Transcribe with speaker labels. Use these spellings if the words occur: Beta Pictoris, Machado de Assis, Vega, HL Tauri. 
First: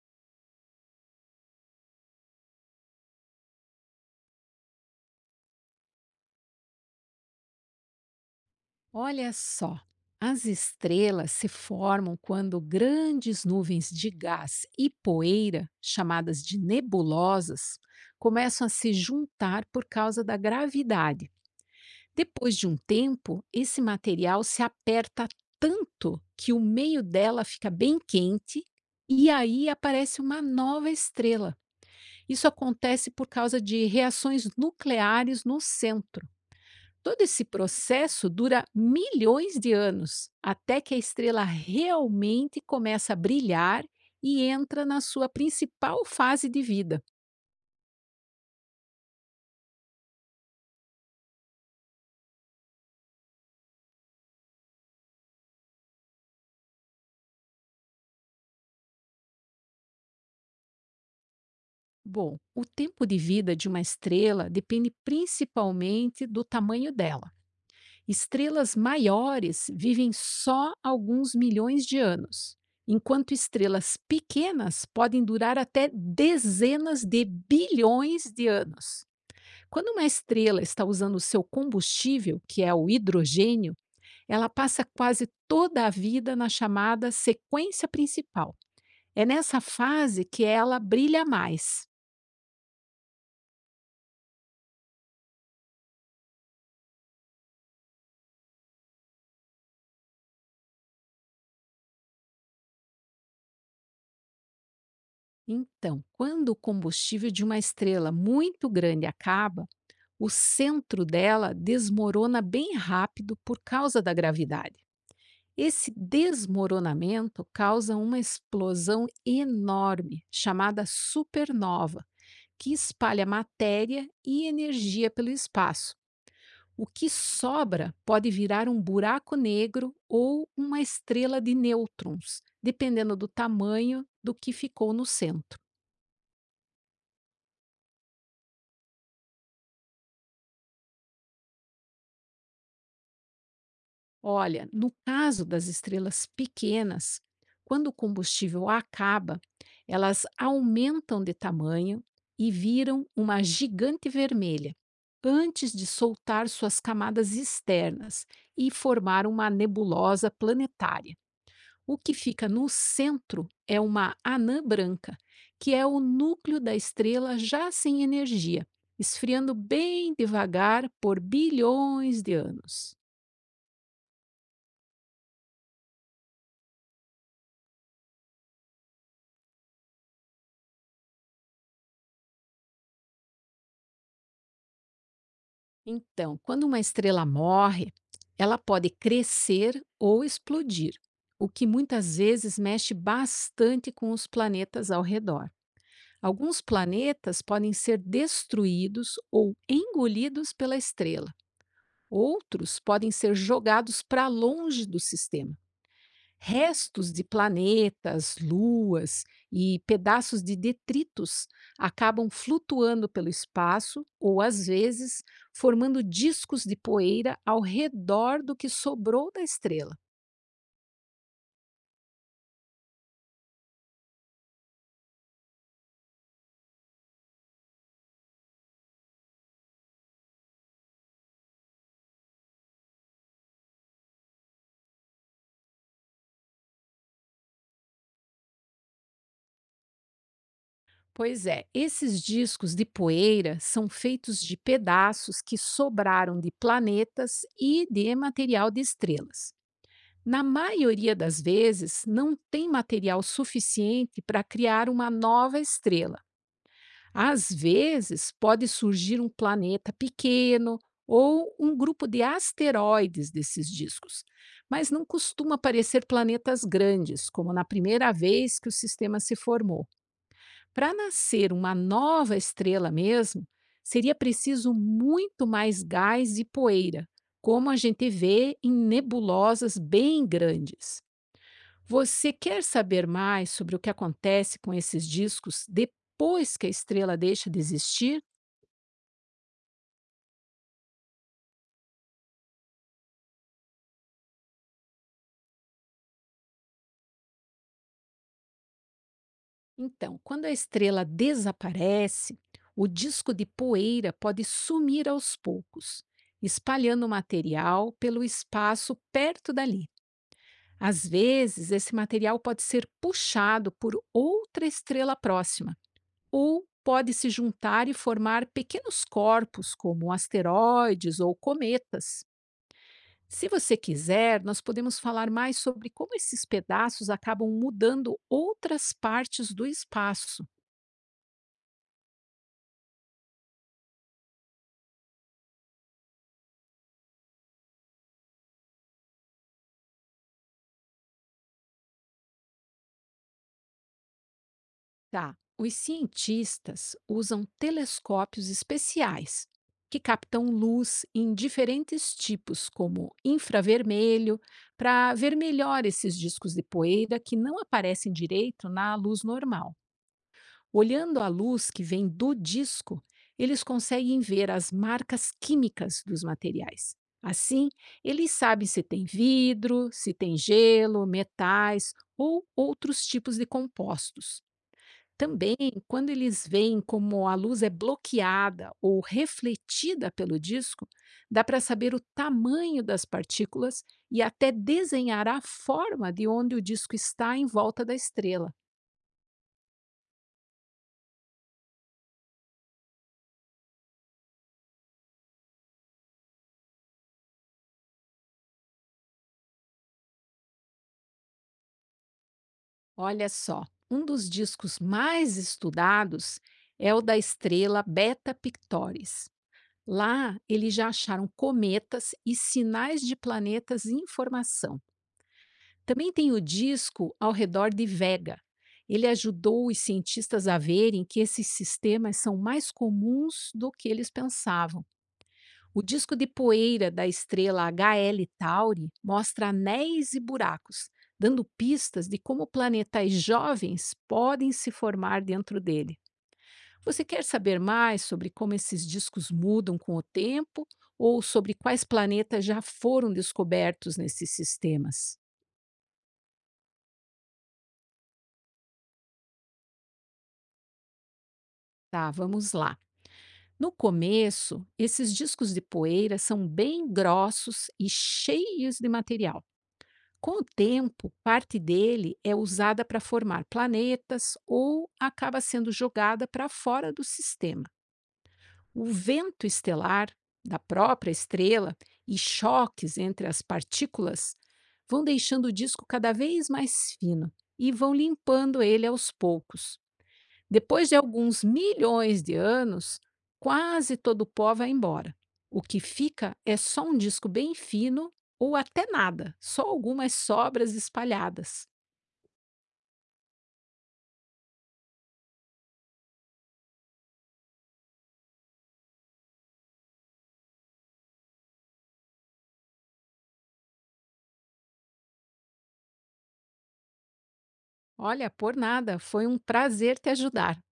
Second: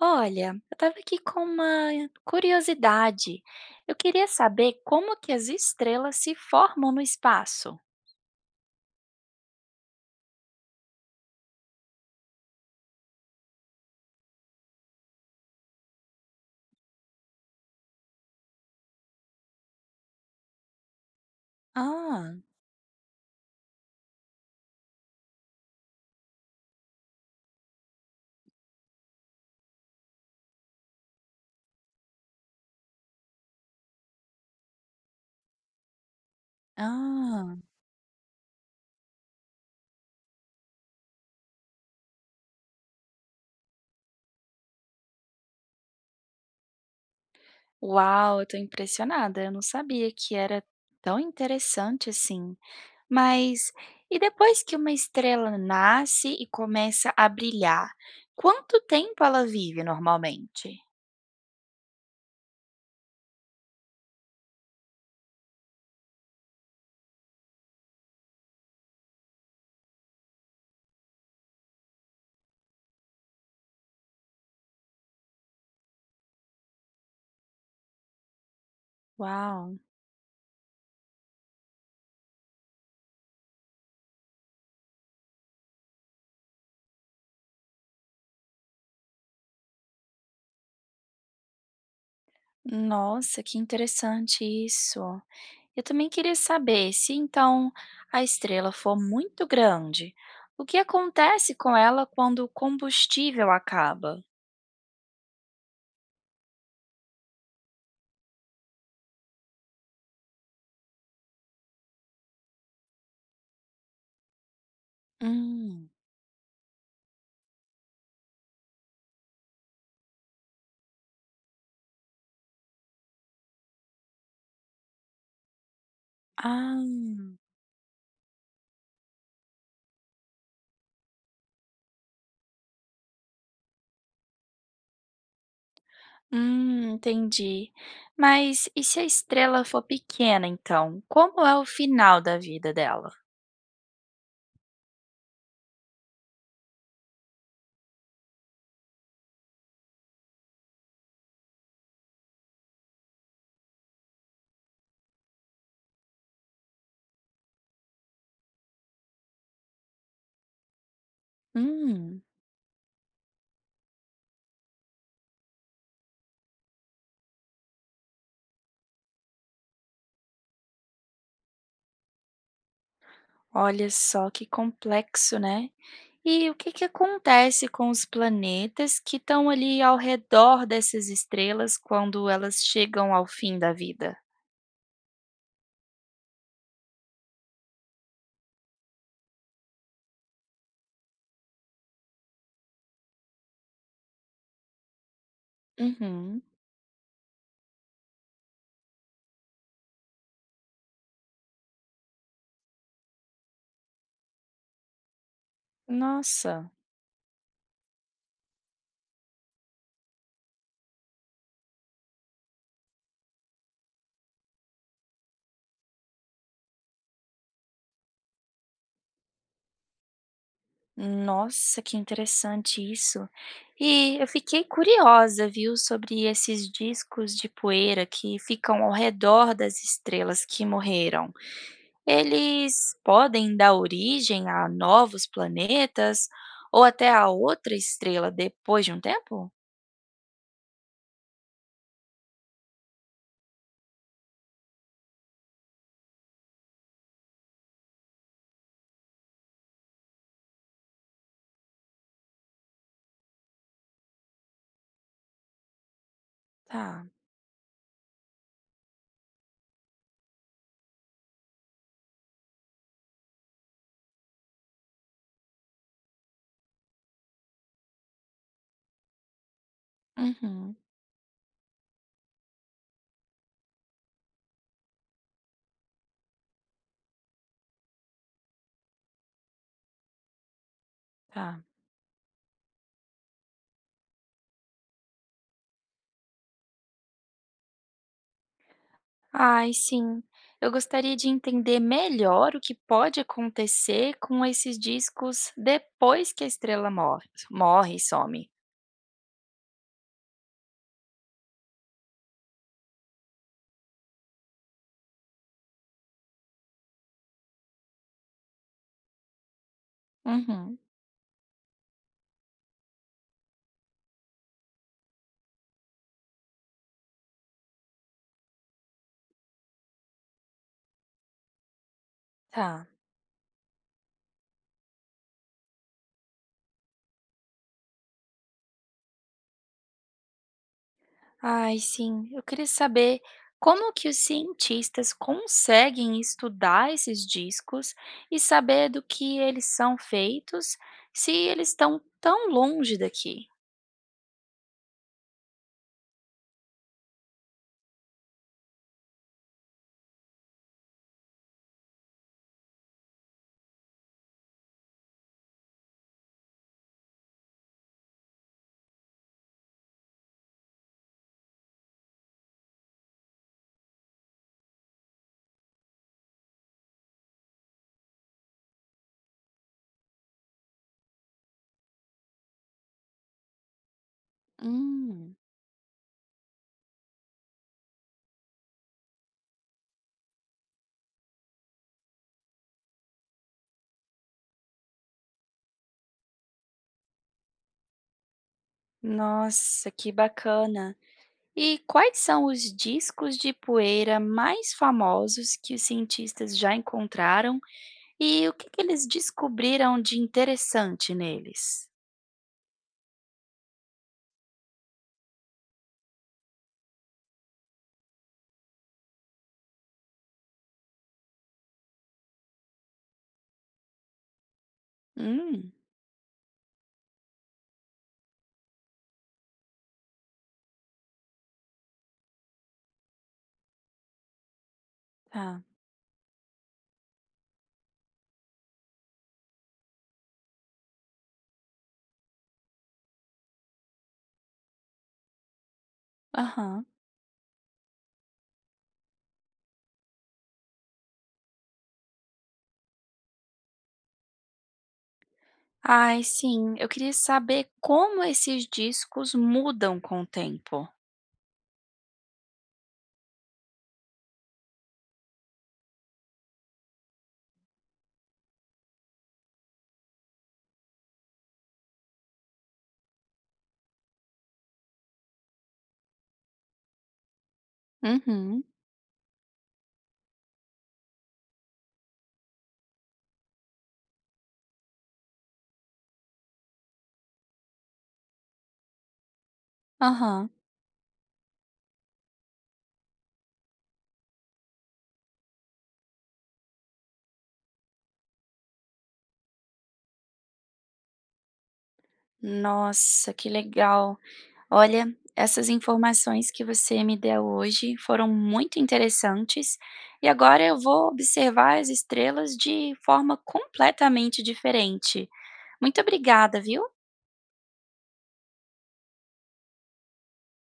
Speaker 1: Olha, eu estava aqui com uma curiosidade. Eu queria saber como que as estrelas se formam no espaço.
Speaker 2: Olha só, as estrelas se formam quando grandes nuvens de gás e poeira, chamadas de nebulosas, começam a se juntar por causa da gravidade.
Speaker 1: Ah.
Speaker 2: Depois de um tempo, esse material se aperta tanto que o meio dela fica bem quente e aí aparece uma nova estrela. Isso acontece por causa de reações nucleares no centro. Todo esse
Speaker 1: Ah.
Speaker 2: processo dura milhões de anos, até que a estrela realmente começa a brilhar e entra na sua principal fase de vida.
Speaker 1: Uau, eu tô impressionada. Eu não sabia que era tão interessante assim. Mas e depois que uma estrela nasce e começa a brilhar, quanto tempo ela vive normalmente?
Speaker 2: Bom, o tempo de vida de uma estrela depende principalmente do tamanho dela. Estrelas maiores vivem só alguns milhões de anos, enquanto estrelas pequenas podem durar até dezenas de bilhões de anos.
Speaker 1: Uau.
Speaker 2: Quando uma estrela está usando o seu combustível, que é o hidrogênio, ela passa quase toda a vida na chamada sequência principal. É nessa fase que ela brilha mais.
Speaker 1: Nossa, que interessante isso. Eu também queria saber se então a estrela for muito grande, o que acontece com ela quando o combustível acaba?
Speaker 2: Então, quando o combustível de uma estrela muito grande acaba, o centro dela desmorona bem rápido por causa da gravidade.
Speaker 1: Hum.
Speaker 2: Esse desmoronamento causa uma explosão enorme, chamada supernova, que espalha matéria e energia pelo espaço.
Speaker 1: Ah.
Speaker 2: O que sobra pode virar um buraco negro ou uma estrela de nêutrons, dependendo do tamanho do que ficou no centro.
Speaker 1: Hum, entendi. Mas e se a estrela for pequena, então? Como é o final da vida dela?
Speaker 2: Olha, no caso das estrelas pequenas, quando o combustível acaba, elas aumentam de tamanho e viram uma gigante vermelha antes de soltar suas camadas externas e formar uma nebulosa planetária. O que
Speaker 1: Hum.
Speaker 2: fica no centro é uma anã branca, que é o núcleo da estrela já sem energia, esfriando bem devagar por bilhões de anos.
Speaker 1: Olha só que complexo, né? E o que que acontece com os planetas que estão ali ao redor dessas estrelas quando elas chegam ao fim da vida?
Speaker 2: Então, quando uma estrela morre, ela pode crescer ou explodir, o que muitas vezes mexe bastante com os planetas ao redor.
Speaker 1: Uhum.
Speaker 2: Alguns planetas podem ser destruídos ou engolidos pela estrela. Outros podem ser jogados para longe do sistema.
Speaker 1: Nossa,
Speaker 2: Restos de planetas, luas e pedaços de detritos acabam flutuando pelo espaço ou, às vezes, formando discos de poeira ao redor do que sobrou da estrela.
Speaker 1: nossa, que interessante isso. E eu fiquei curiosa, viu, sobre esses discos de poeira que ficam ao redor das estrelas que morreram. Eles podem dar origem a novos planetas ou até a outra estrela depois de um tempo?
Speaker 2: Pois é, esses discos de poeira são feitos de pedaços que sobraram de planetas e de material de estrelas. Na maioria das vezes, não tem material suficiente para criar uma nova estrela.
Speaker 1: Tá.
Speaker 2: Às vezes, pode surgir um planeta pequeno ou um grupo de asteroides desses discos, mas não costuma aparecer planetas grandes, como na primeira vez que o sistema se formou.
Speaker 1: Uhum.
Speaker 2: Para nascer uma nova estrela mesmo, seria preciso muito mais gás e poeira, como a gente vê em nebulosas bem grandes.
Speaker 1: Tá.
Speaker 2: Você quer saber mais sobre o que acontece com esses discos depois que a estrela deixa de existir?
Speaker 1: Ai, sim. Eu gostaria de entender melhor o que pode acontecer com esses discos depois que a estrela morre, morre e some.
Speaker 2: Então, quando a estrela desaparece, o disco de poeira pode sumir aos poucos, espalhando o material pelo espaço perto dali.
Speaker 1: Uhum.
Speaker 2: Às vezes, esse material pode ser puxado por outra estrela próxima, ou pode se juntar e formar pequenos corpos, como asteroides ou cometas.
Speaker 1: Tá.
Speaker 2: Se você quiser, nós podemos falar mais sobre como esses pedaços acabam mudando outras partes do espaço.
Speaker 1: Ai, sim. Eu queria saber como que os cientistas conseguem estudar esses discos e saber do que eles são feitos se eles estão tão longe daqui.
Speaker 2: Tá. Os cientistas usam telescópios especiais que captam luz em diferentes tipos, como infravermelho, para ver melhor esses discos de poeira que não aparecem direito na luz normal. Olhando a luz que vem do disco, eles conseguem ver as marcas químicas dos materiais. Assim, eles sabem se tem vidro, se tem gelo, metais ou outros tipos de compostos.
Speaker 1: Hum.
Speaker 2: Também, quando eles veem como a luz é bloqueada ou refletida pelo disco, dá para saber o tamanho das partículas e até desenhar a forma de onde o disco está em volta da estrela.
Speaker 1: Nossa, que bacana. E quais são os discos de poeira mais famosos que os cientistas já encontraram e o que que eles descobriram de interessante neles?
Speaker 2: Olha só, um dos discos mais estudados é o da estrela Beta Pictoris. Lá, eles já acharam cometas e sinais de planetas em formação.
Speaker 1: Hum.
Speaker 2: Também tem o disco ao redor de Vega. Ele ajudou os cientistas a verem que esses sistemas são mais comuns do que eles pensavam.
Speaker 1: Tá.
Speaker 2: O disco de poeira da estrela HL Tauri mostra anéis e buracos, dando pistas de como planetas jovens podem se formar dentro dele.
Speaker 1: Aham.
Speaker 2: Você quer saber mais sobre como esses discos mudam com o tempo ou sobre quais planetas já foram descobertos nesses sistemas?
Speaker 1: Ai, sim, eu queria saber como esses discos mudam com o tempo.
Speaker 2: Tá, vamos lá. No começo, esses discos de poeira são bem grossos e cheios de material. Com o tempo, parte dele é usada para formar planetas ou acaba sendo jogada para fora do sistema.
Speaker 1: Uhum.
Speaker 2: O vento estelar da própria estrela e choques entre as partículas vão deixando o disco cada vez mais fino e vão limpando ele aos poucos.
Speaker 1: Aham.
Speaker 2: Depois de alguns milhões de anos, quase todo o pó vai embora. O que fica é só um disco bem fino ou até nada, só algumas sobras espalhadas.
Speaker 1: Nossa, que legal. Olha, essas informações que você me deu hoje foram muito interessantes e agora eu vou observar as estrelas de forma completamente diferente. Muito obrigada, viu?
Speaker 2: Olha, por nada, foi um prazer te ajudar.